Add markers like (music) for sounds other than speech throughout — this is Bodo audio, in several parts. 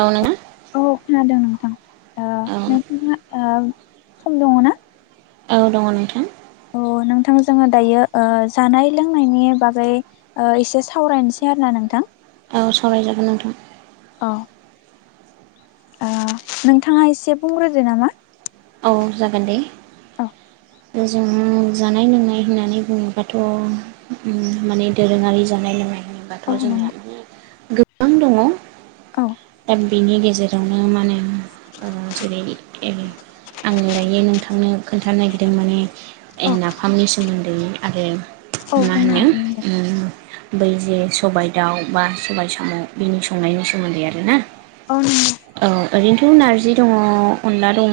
औ ना। औ खोनादों नोंथां ओ नोंथाङा ओ सम दङ ना? औ दङ नोंथां। अ नोंथां जोङो दायो ओ जानाय लोंनायनि बागै ओ एसे सावरायनोसै आरो ना नोंथां। औ सावरायजागोन नोंथां। औ ओ नोंथाङा एसे बुंग्रोदो नामा। औ जागोन दे। औ जों जानाय लोंनाय होननानै बुङोबाथ' ओ माने दोरोङारि जानाय लोंनाय होनोबाथ' औ नंगौ जोंहा माने गोबां दङ। औ। दा बिनि गेजेरावनो माने ओ जेरै एरै आङो दायो नोंथांनो खोन्थानो नागिरदों माने ओ औ नाफामनि सोमोन्दै आरो औ मा बुंनो होनो हागोन नोंथां ओ बै जे सबाइ दाउ बा सबाइ साम' बिनि संनायनि सोमोन्दै आरोना। औ नंगौ। औ ओरैनोथ' नारजि दङ अनला दङ।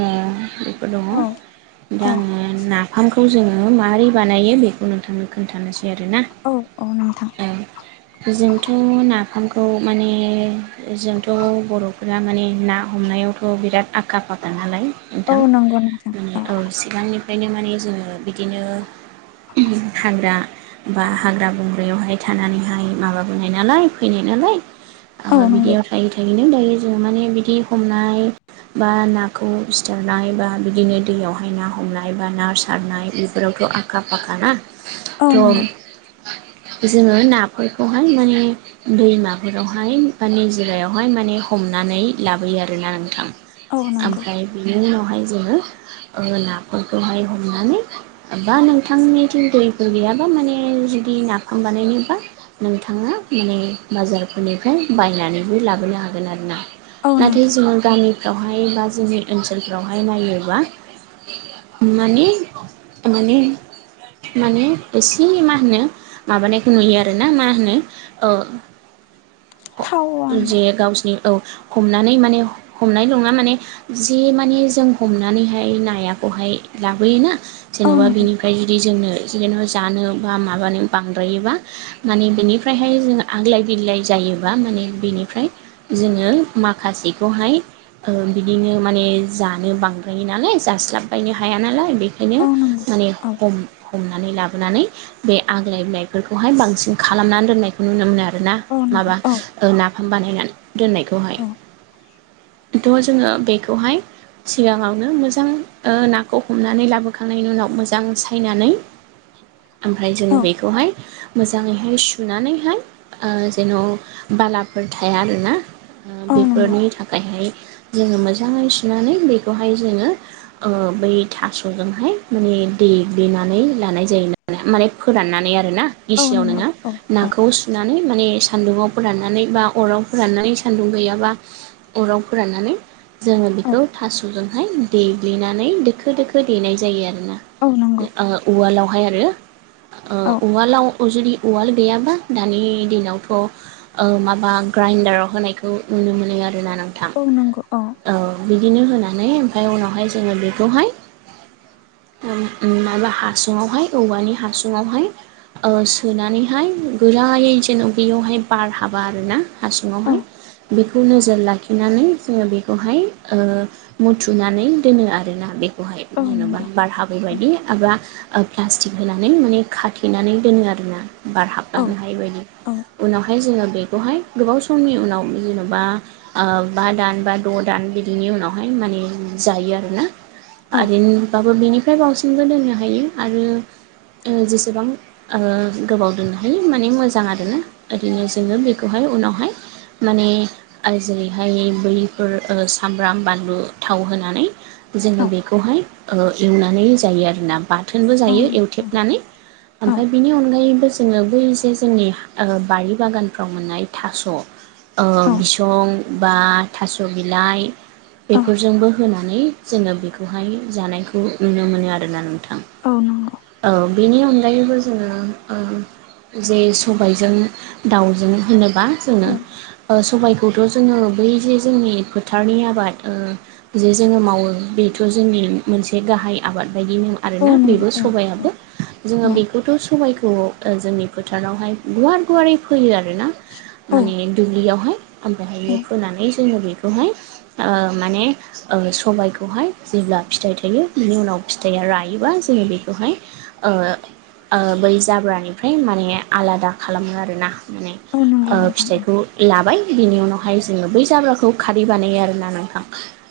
फोर दङ औ दा औ आङो ना फामखौ जोङो माबारोरै बानायो बेखौ नोंथांनो खोन्थानोसै आरोना। औ औ नोंथां। ओं जोंथ' नाफामखौ माने ओ जोंथ' बर'फोरा माने ना हमनायावथ' बिराद आखा फाखा नालाय। औ नोंथां नंगौ नोंथां माने औ सिगांनिफ्रायनो माने जोङो बिदिनो ओ हाग्रा बा हाग्रा बंग्रायावहाय थानानैहाय माबाबोनाय नालाय फैनाय नालाय औ ओ नंगौ थायै थायैनो दायो जोङो माने बिदि हमनाय बा नाखौ सिथारनाय बा बिदिनो दैयावहाय ना हमनाय बा ना सारनाय बेफोरावथ' आ खा फाखााना'म औ नंगौ थ जोङो नाफोरखौहाय माने दैमाफोरावहाय फानिजिरायावहाय माने हमनानै लाबोयो आरोना नोंथां औ नंगौ ओमफ्राय बिनि उनावहाय जोङो ओ नाफोरखौहाय हमनानै बा नोंथांनिथिं दैफोर गैयाब्ला माने जुदि नाफाम बानायनोबा नोंथाङा माने बाजारफोरनिफ्राय बायनानैबो लाबोनो हागोन आरोना औ नाथाय नोंथां जोङो गामिफ्रावहाय बा जोंनि ओनसोलफ्रावहाय नायोबा माने माने माने एसे मा होनो माबानायखौ नुयो आरोना मा होनो ओ थावानो जे गावस्नि औ हमनानै माने हमनाय नङा माने जि माने जों हमनानैहाय नायाखौहाय लाबोयोना औ जेन'बा नोंथां बिनिफा (unintelligible) जुदि जोंनो जेना जानो बा माबानो बांद्रायोबा माने बिनिफ्रायहाय जो आग्लाय बिलाय जायोबा माने बेनिफ्राय जोङो माखासेखौहाय ओ बिदिनो माने जानो बांद्रायो नालाय जास्लाबबायनो हाया नालाय बेखायनो औ नंगौ माने औ हम हमनानै लाब सुनानै बे आग्लाय बिलाइफोरखौहाय बांसिन खालामनानै दोननायखौ नुनो मोनो आरोना औ नंगौ माबा औ नाफाम बानायनानै दोननायखौहाय औ थ' जोङो बेखौहाय सिगाङावनो मोजां ओ नाखौ हमनानै लाबोखांनायनि उनाव मोजां सायनानै (inaudible) ओमफ्राय जों औ बेखौहाय मोजाङैहाय सुनानैहाय आ जेन' बालाफोर थाया आरोना औ नंगौ बेफोरनि थाखायहाय जोङो मोजाङै सुनानै बेखौहाय जोङो ओ बै थास'जोंहाय माने देग्लिनानै लानाय जायोना माने फोराननानै आरो ना औ गिसियाव नंगौ नोङो औ नाखौ सुनानै माने सान्दुंआव फोराननानै बा अराव फोराननानै सान्दुं गैयाबा अराव फोराननानै जोङो औ बेखौ थास'जोंहाय देग्लिनानै दोखो दोखो देनाय जायो आरोना औ नोंगौ ओ उवालावहाय आरो ओ औ उवालाव जुदि उवाल गैयाबा दानि दिनावथ' ओ माबा ग्राइन्डाराव होनायखौ नुनो मोनो आर ना नोंथां औ नोंग' अ औ बिदिनो होनानै ओमफाय उनावहाय जोङो बेखौहाय माबा हासुङावहाय औवानि हासुङावहाय ओ सोनानैहाय गोरायै जेन' बेयावहाय बार हाबा आर ना औ हासुङावहाय बेखौ नोजोर लाखिनानै जोङो बेखौहाय ओ मुथुनानै दोनो आरोना बेखौहाय औ जेन'बा नंगौ बारहाब औ बेबायदि एबा प्लास्टिक होनानै माने खाथेनानै दोनो आरोना औ बारहाबलांनो हायि बायदि औ उनावहाय जोङो बेखौहाय गोबाव समनि उनाव जेन'बा आ बा दान बा द' दान बिदिनि उनावहाय माने जायो आरोना औ आरिनबाबो बिनिफ्राय बावसिनबो दोननो हायो आरो जेसेबां ओ गोबाव दोननो हायो माने मोजां आरोना ओरैनो जोङो बेखौहाय उनावहाय माने आर जेरैहाय बैफोर ओ सामब्राम बानलु थाव होनानै औ जोङो बेखौहाय ओ एवनानै जायो आरोना बाथोनबो औ जायो नंगौ एवथेबनानै औ ओमफाय बिनि अनगायैबो जोङो बै जे जोंनि आ बारि बागानफ्राव मोननाय थास' ओ बिसं बा थास' बिलाइ बेफोरजोंबो होनानै जोङो बेखौहाय जानायखौ नुनो मोनो आरोना नोंथां औ नंगौ औ बेनि अनगायैबो जोङो उम जे सबायजों दाउजों होनोबा औ जोङो ओ सबायखौथ' जोङो बै जे जोंनि फोथारनि आबाद ओ जे जोङो मावो बेथ' जोंनि मोनसे गाहाय आबाद बायदि नङा आरोना बेबो सबायाबो जोङो बे गथ' सबायखौ जोंनि फोथारावहाय गुवार गुवारै फोयो आरोना औ माने दुब्लियावहाय ओमफायहाय फोनानै जोङो बेखौहाय आ माने ओ सबायखौहाय जेब्ला फिथाइ थायो बिनि उनाव फिथाइया रायोबा जोङो बेखौहाय ओ ओ बै जाब्रानिफ्राय माने आलादा खा खालामो आरोना माने औ नंगौ ओ नोंथां फिथाइखौ लाबाय बिनि उनावहाय जोङो बै जाब्राखौ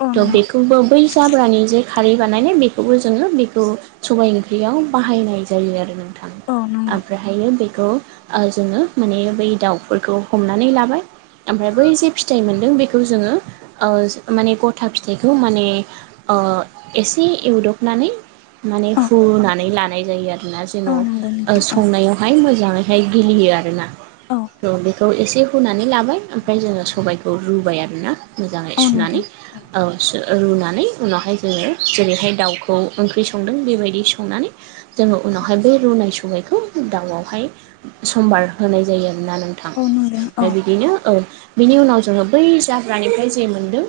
औ नंगौ बो बै जाब्रानि जे खारै सबाइ ओंख्रियाव बाहायनाय जायो आरो नोंथां औ नंगौ ओमफ्रायहायो बेखौ ओ जोङो माने बै दाउफोरखौ हमनानै लाबाय ओमफ्राय बै जे फिथाइ मोनदों बेखौ जोङो ओ माने गथा फिथाइखौ माने ओ एसे एवदबनानै माने औ हुद औ नंगौ नोंथां औ हाय गिलियो आरो ना औ थ' बेखौ एसे हुनानै लाबाय ओम ओमफ्राय जोङो सबायखौ रुबाय आरोना मोजाङै औ नोंथां सुनानै औ सु रुनानै उनावहाय जोङो जेरैहाय दाउखौ ओंख्रि संदों बेबायदि संनानै जोङो औ उनावहाय बे रुनाय सबायखौ दाउआवहाय सम्बार होनाय जायो आरोना नों थां औ नंगौ औ ओमफ्राय बिदिनो औ बिनि उनाव जोङो बै जाब्रानिफ्राय जे मोनदों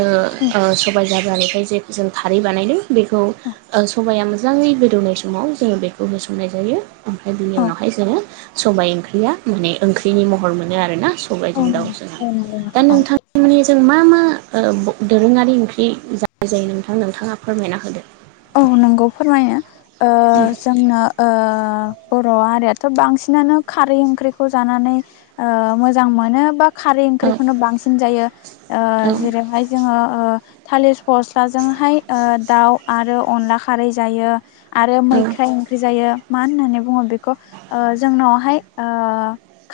ओ औ ओ सबाइ जाब्रानिफ्राय जे जों खारै बानायदों बेखौ ओ सबाया मोजां मोजाङै गोदौनाय समाव जोङो बेखौ होसननाय जायो ओमफ्राय बिनि औ उनावहाय जोङो सबाइ ओंख्रिया माने ओंख्रिनि महर मोनो आरोना औ सबाइजों नंगौ दाउजों औ नंगौ दा औ नोंथां मोननिजों मा मा ओ दोरोङारि ओंख्रि जा जायो नोंथां नोंथाङा फोरमायना होदो औ नोंगौ फोरमायो ओ जोंनो ओ बर' हारियाथ' बांसिनानो खारै ओंख्रिखौ जानानै ओ मोजां मोनो बा खारै औ ओंख्रिखौनो बांसिन जायो ओ औ जेरैहाय जोङो ओ थालिर फस्लाजोंहाय ओ दाउ आरो अनला खारै जायो आरो औ मैख्राइ ओं ख्रि जायो मा होननानै बुङो बेखौ ओ जोंनावहाय ओ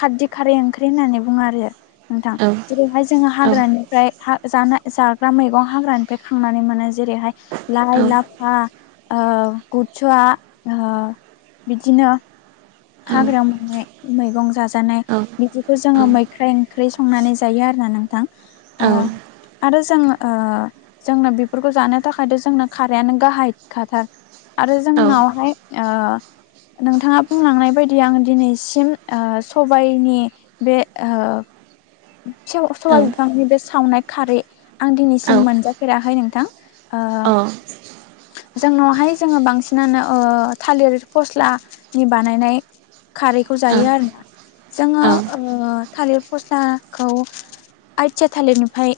खारदि खारै ओंख्रि होननानै बुङो आरो नोंथां औ जेरैहाय जोङो औ हाग्रानिफ्राय हा जानाय जाग्रा मैगं हाग्रानिफ्राय खांनानै मोनो जेरैहाय औ लाइ लाफा ओ बुथुवा ओ बिदिनो हाग्रा मोननाय मैगं जाजानाय औ बिदिखौ जोङो मैख्राइ ओंख्रि संनानै जायो आरोना नोंथां ओ औ जों ओ जोंनो बेफोरखौ जानो थाखायथ' जोंनो खारैयानो गाहायखाथार आरो जोंनावहाय ओ नोंथाङा बुंलांनाय बेबायदि आं दिनैसिम ओ सबायनि बे ओ सेव औ सबाइ बिफांनि बे सावनाय खारै आं औ दिनैसिम मोनजाफेराखै नोंथां ओ जोंनावहाय जोङो बांसिनानो ओ थालिर फस्लानि बानायनाय खारैखौ जायो आरोना जोङो ओ थालिर फस्ला खौ आइथिया थालिरनिफ्राय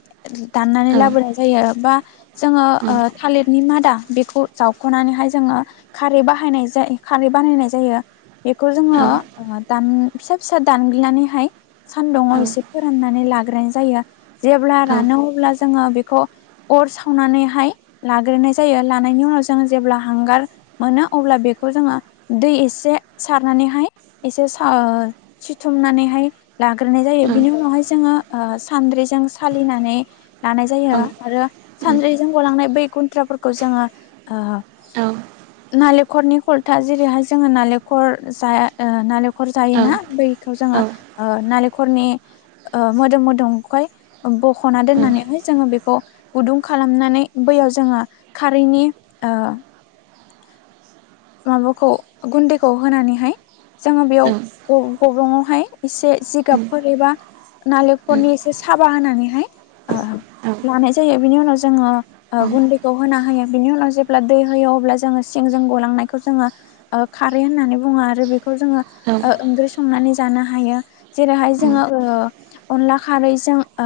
दाननानै लाबोनाय जायो बा जोङो ओ थालिरनि मादा बेखौ जावख'नानैहाय जोङो खारै बाहायनाय जायो खारै बानायनाय जायो बेखौ जोङो दान फिसा फिसा दानग्लिनानैहाय सानदुुंआव एसे फोराननानै लाग्रोनाय जायो। जेब्ला रानो अब्ला जोङो बेखौ अर सावनानैहाय लाग्रोनाय जायो लानायनि उनाव जों जेब्ला हांगार मोनो अब्ला बेखौ जोङो दै एसे सारनानैहाय एसे सा ओ सिथुमनानैहाय लाग्रोनाय जायो। बिनि उनावहाय जोङो ओ सान्द्रिजों सालिनानै लानाय जायो आरो सानद्रिजों गलांनाय बै गुन्द्राफोरखौ जोङो ओ नालेंखरनि खल्था जेरैहाय जोङो नालेंखर जाया ओ नालेंखर जायोना बै खौ जोङो ओ नालेंखरनि ओ मोदोम मोदोमखाय बख'ना दोननानैहाय जोङो बेखौ गुदुं खालामनानै बैयाव जोङो खारैनि ओ माबाखौ गुन्दैखौ होनानैहाय जोङो बेयाव ग-गब्रंआवहाय एसे जिगाबफोर एबा नालेंखरनि एसे साबा होनानैहाय ओ लानाय जायो बिनि उनाव जोङो ओ गुन्दैखौ होना होयो बिनि उनाव जेब्ला दै होयो अब्ला जोङो सिंजों गलांनाय खौ जोङो खारै होननानै बुङो आरो बेखौ जोङो ओ ओंख्रि संनानै जानो हायो जेरैहाय जोङो ओ अनला खारैजों ओ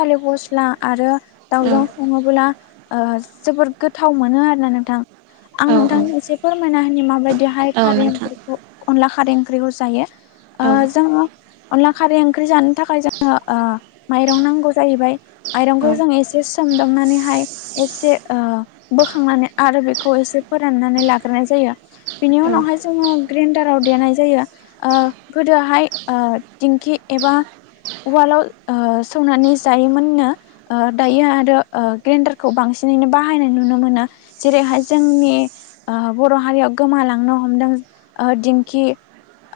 थालिर फस्ला आरो दाउजों सङोब्ला ओ जोबोर गोथाव मोनो आरो नोंथां। आं नोंथांनि एसे फोरमायना होनि माबायदिहाय खारै ओंख्रिखौ अनला खारै ओंख्रिखौ जायो। ओ जोङो अनला खारै ओंख्रि जानो थाखाय जोङो ओ माइरं नांगौ जाहैबाय। माइरंखौ जों एसे सोमदाबनानैहाय एसे ओ बोखांनानै आरो बेखौ एसे फोराननानै लाग्रोनाय जायो। बिनि उनावहाय जोङो ग्रेन्डाराव देनाय जायो। ओ गोदोआहाय ओ दिंखि एबा उवालाव ओ सौनानै जायोमोननो। ओ दायो आरो ओ ग्रेन्डारखौ बांसिनैनो बाहायनाय नुनो मोनो। जेरैहाय जोंनि ओ बर' हारियाव गोमालांनो हमदों ओ दिंखि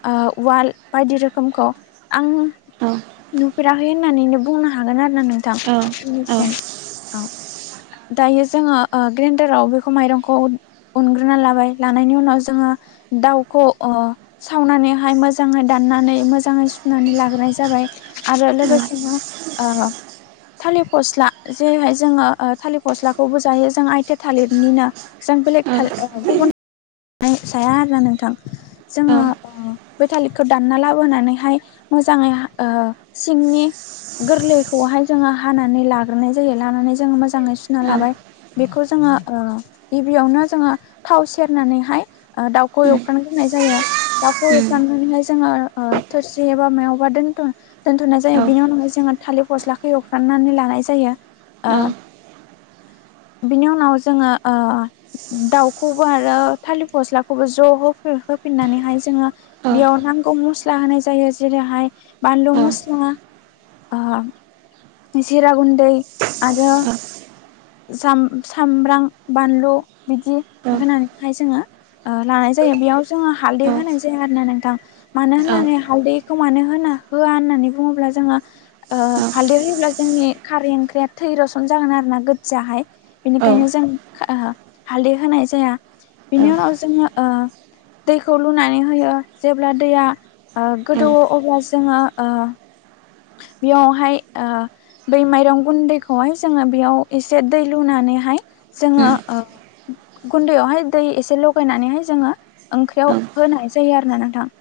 ओ उवाल बायदि रोखोमखौ। आं नुफेराखै होननानैनो बुंनो हागोन आरो नोंथां दिनिसिम। औ दायो जोङो ओ ग्रेन्डाराव बेखौ माइरंखौ अनग्रोना लाबाय लानायनि उनाव जोङो दाउखौ ओ सावनानैहाय मोजाङै दाननानै मोजाङै सुनानै लाग्रोनाय जाबाय। आरो लोगोसेनो ओ थालिर फस्ला जेरैहाय जोङो थालिर फस्लाखौबो जायो जों आइथा थालिरनिनो जों बेलेग थालिर ओ गुबुन जाया आरोना नोंथां। जोङो ओ बे थालिरखौ दानना लाबोनानैहाय मोजाङै हा ओ सिंनि गोरलैखौहाय जोङो हानानै लाग्रोनाय जायो लानानै जोङो मोजाङै सुना लाबाय। बेखौ जोङो ओ गिबियावनो जोङो थाव सेरनानैहाय दाउखौ एवफ्रानग्रोनाय जायो। दाउखौ एवखांनानैहाय जोङो थोरसि एबा मायावबा दोनथ' दोनथ'नाय जायो बिनि उनावहाय जोङो थालिर फस्लाखौ एवफ्राननानै लानाय जायो। ओ बिनि उनाव जोङो ओ दाउखौबो आरो थालिर फस्लाखौबो ज' हो होफिननानैहाय जोङो बेयाव नांगौ मस- मस्ला होनाय जायो जेरैहाय बानलु मस्ला ओ जिरा गुन्दै आरो साम-सामब्राम बानलु बिदि होनानै हाय जोङो ओ लानाय जायो बेयाव जोङो हालदै होनाय जाया आरोना नोंथां। मानो होननानै हालदैखौ मानो होना होआ होननानै बुङोब्ला जोङो ओ हालदि होयोब्ला जोंनि खारै ओंख्रिया थै रसन जागोन आरोना गो जाहाय बेनिखायनो जों ओ हालदै होनाय जाया बिनि उनाव जोङो ओ दैखौ लुनानै होयो जेब्ला दैया गोदौओ अब्ला जोङो ओ बेयावहाय ओ बै माइरं गुन्दैखौहाय जोङो बेयाव एसे दै लुनानैहाय जोङो ओ गुन्दैयावहाय दै एसे लगायनानैहाय जोङो ओंख्रियाव होनाय जायो आरो ना नोंथां।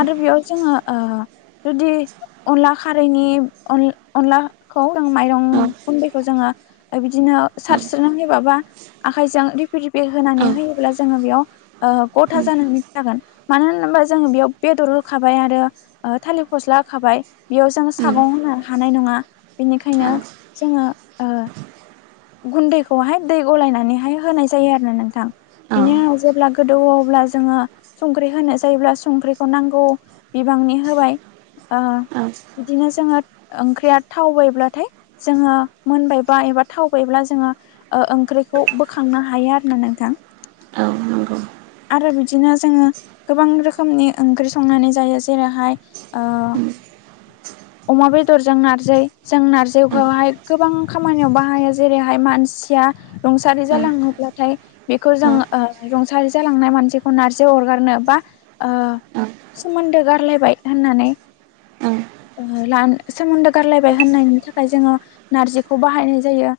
आरो बेयाव जोङो ओ जुदि अनला खारैनि अन-अनलाखौ माइरं गुन्दैखौ जोङो बिदिनो सारस्रोनानै होयोबाबा आखायजों रिपि-रिपि होनानै होयोब्ला जोङो बेयाव ओ गथा जानानै जागोन मानो होनोबा जोङो बेयाव बेदर होखाबाय आरो ओ थालिर फस्ला होखाबाय बेयाव जोङो सागं होनो हानाय नङा बेनिखायनो जोङो ओ गुन्दैखौहाय दै गलायनानैहाय होनाय जायो आरोना नोंथां बिनि उनाव जेब्ला गो गोदौब्ला जोङो संख्रि होनो जायोब्ला संख्रिखौ नांगौ बिबांनि होबाय ओ (inaudible) बिदिनो जोङो ओंख्रिया थावबायब्लाथाय जोङो मोनबायबा एबा थावबायब्ला जोङो ओ ओंख्रिखौ बोखांनो हायो आरोना नोंथां। औ नोंगौ। आरो बिदिनो जोङो गोबां रोखोमनि ओंख्रि संनानै जायो जेरैहाय ओ अमा बेदरजों नारजि जों नारजिखौहाय गोबां खामानियाव बाहायो जेरैहाय मानसिया रुंसारि औ जालाङोब्लाथाय बेखौ जों ओ औ रुंसारि जालांनाय मानसिखौ नारजि अरगारनो बा ओ औ सोमोन्दो गारलायबाय होननानै ओ ओ ला सोमोन्दो गारलायबाय होननायनि थाखाय जोङो नारजिखौ बाहायनाय जायो।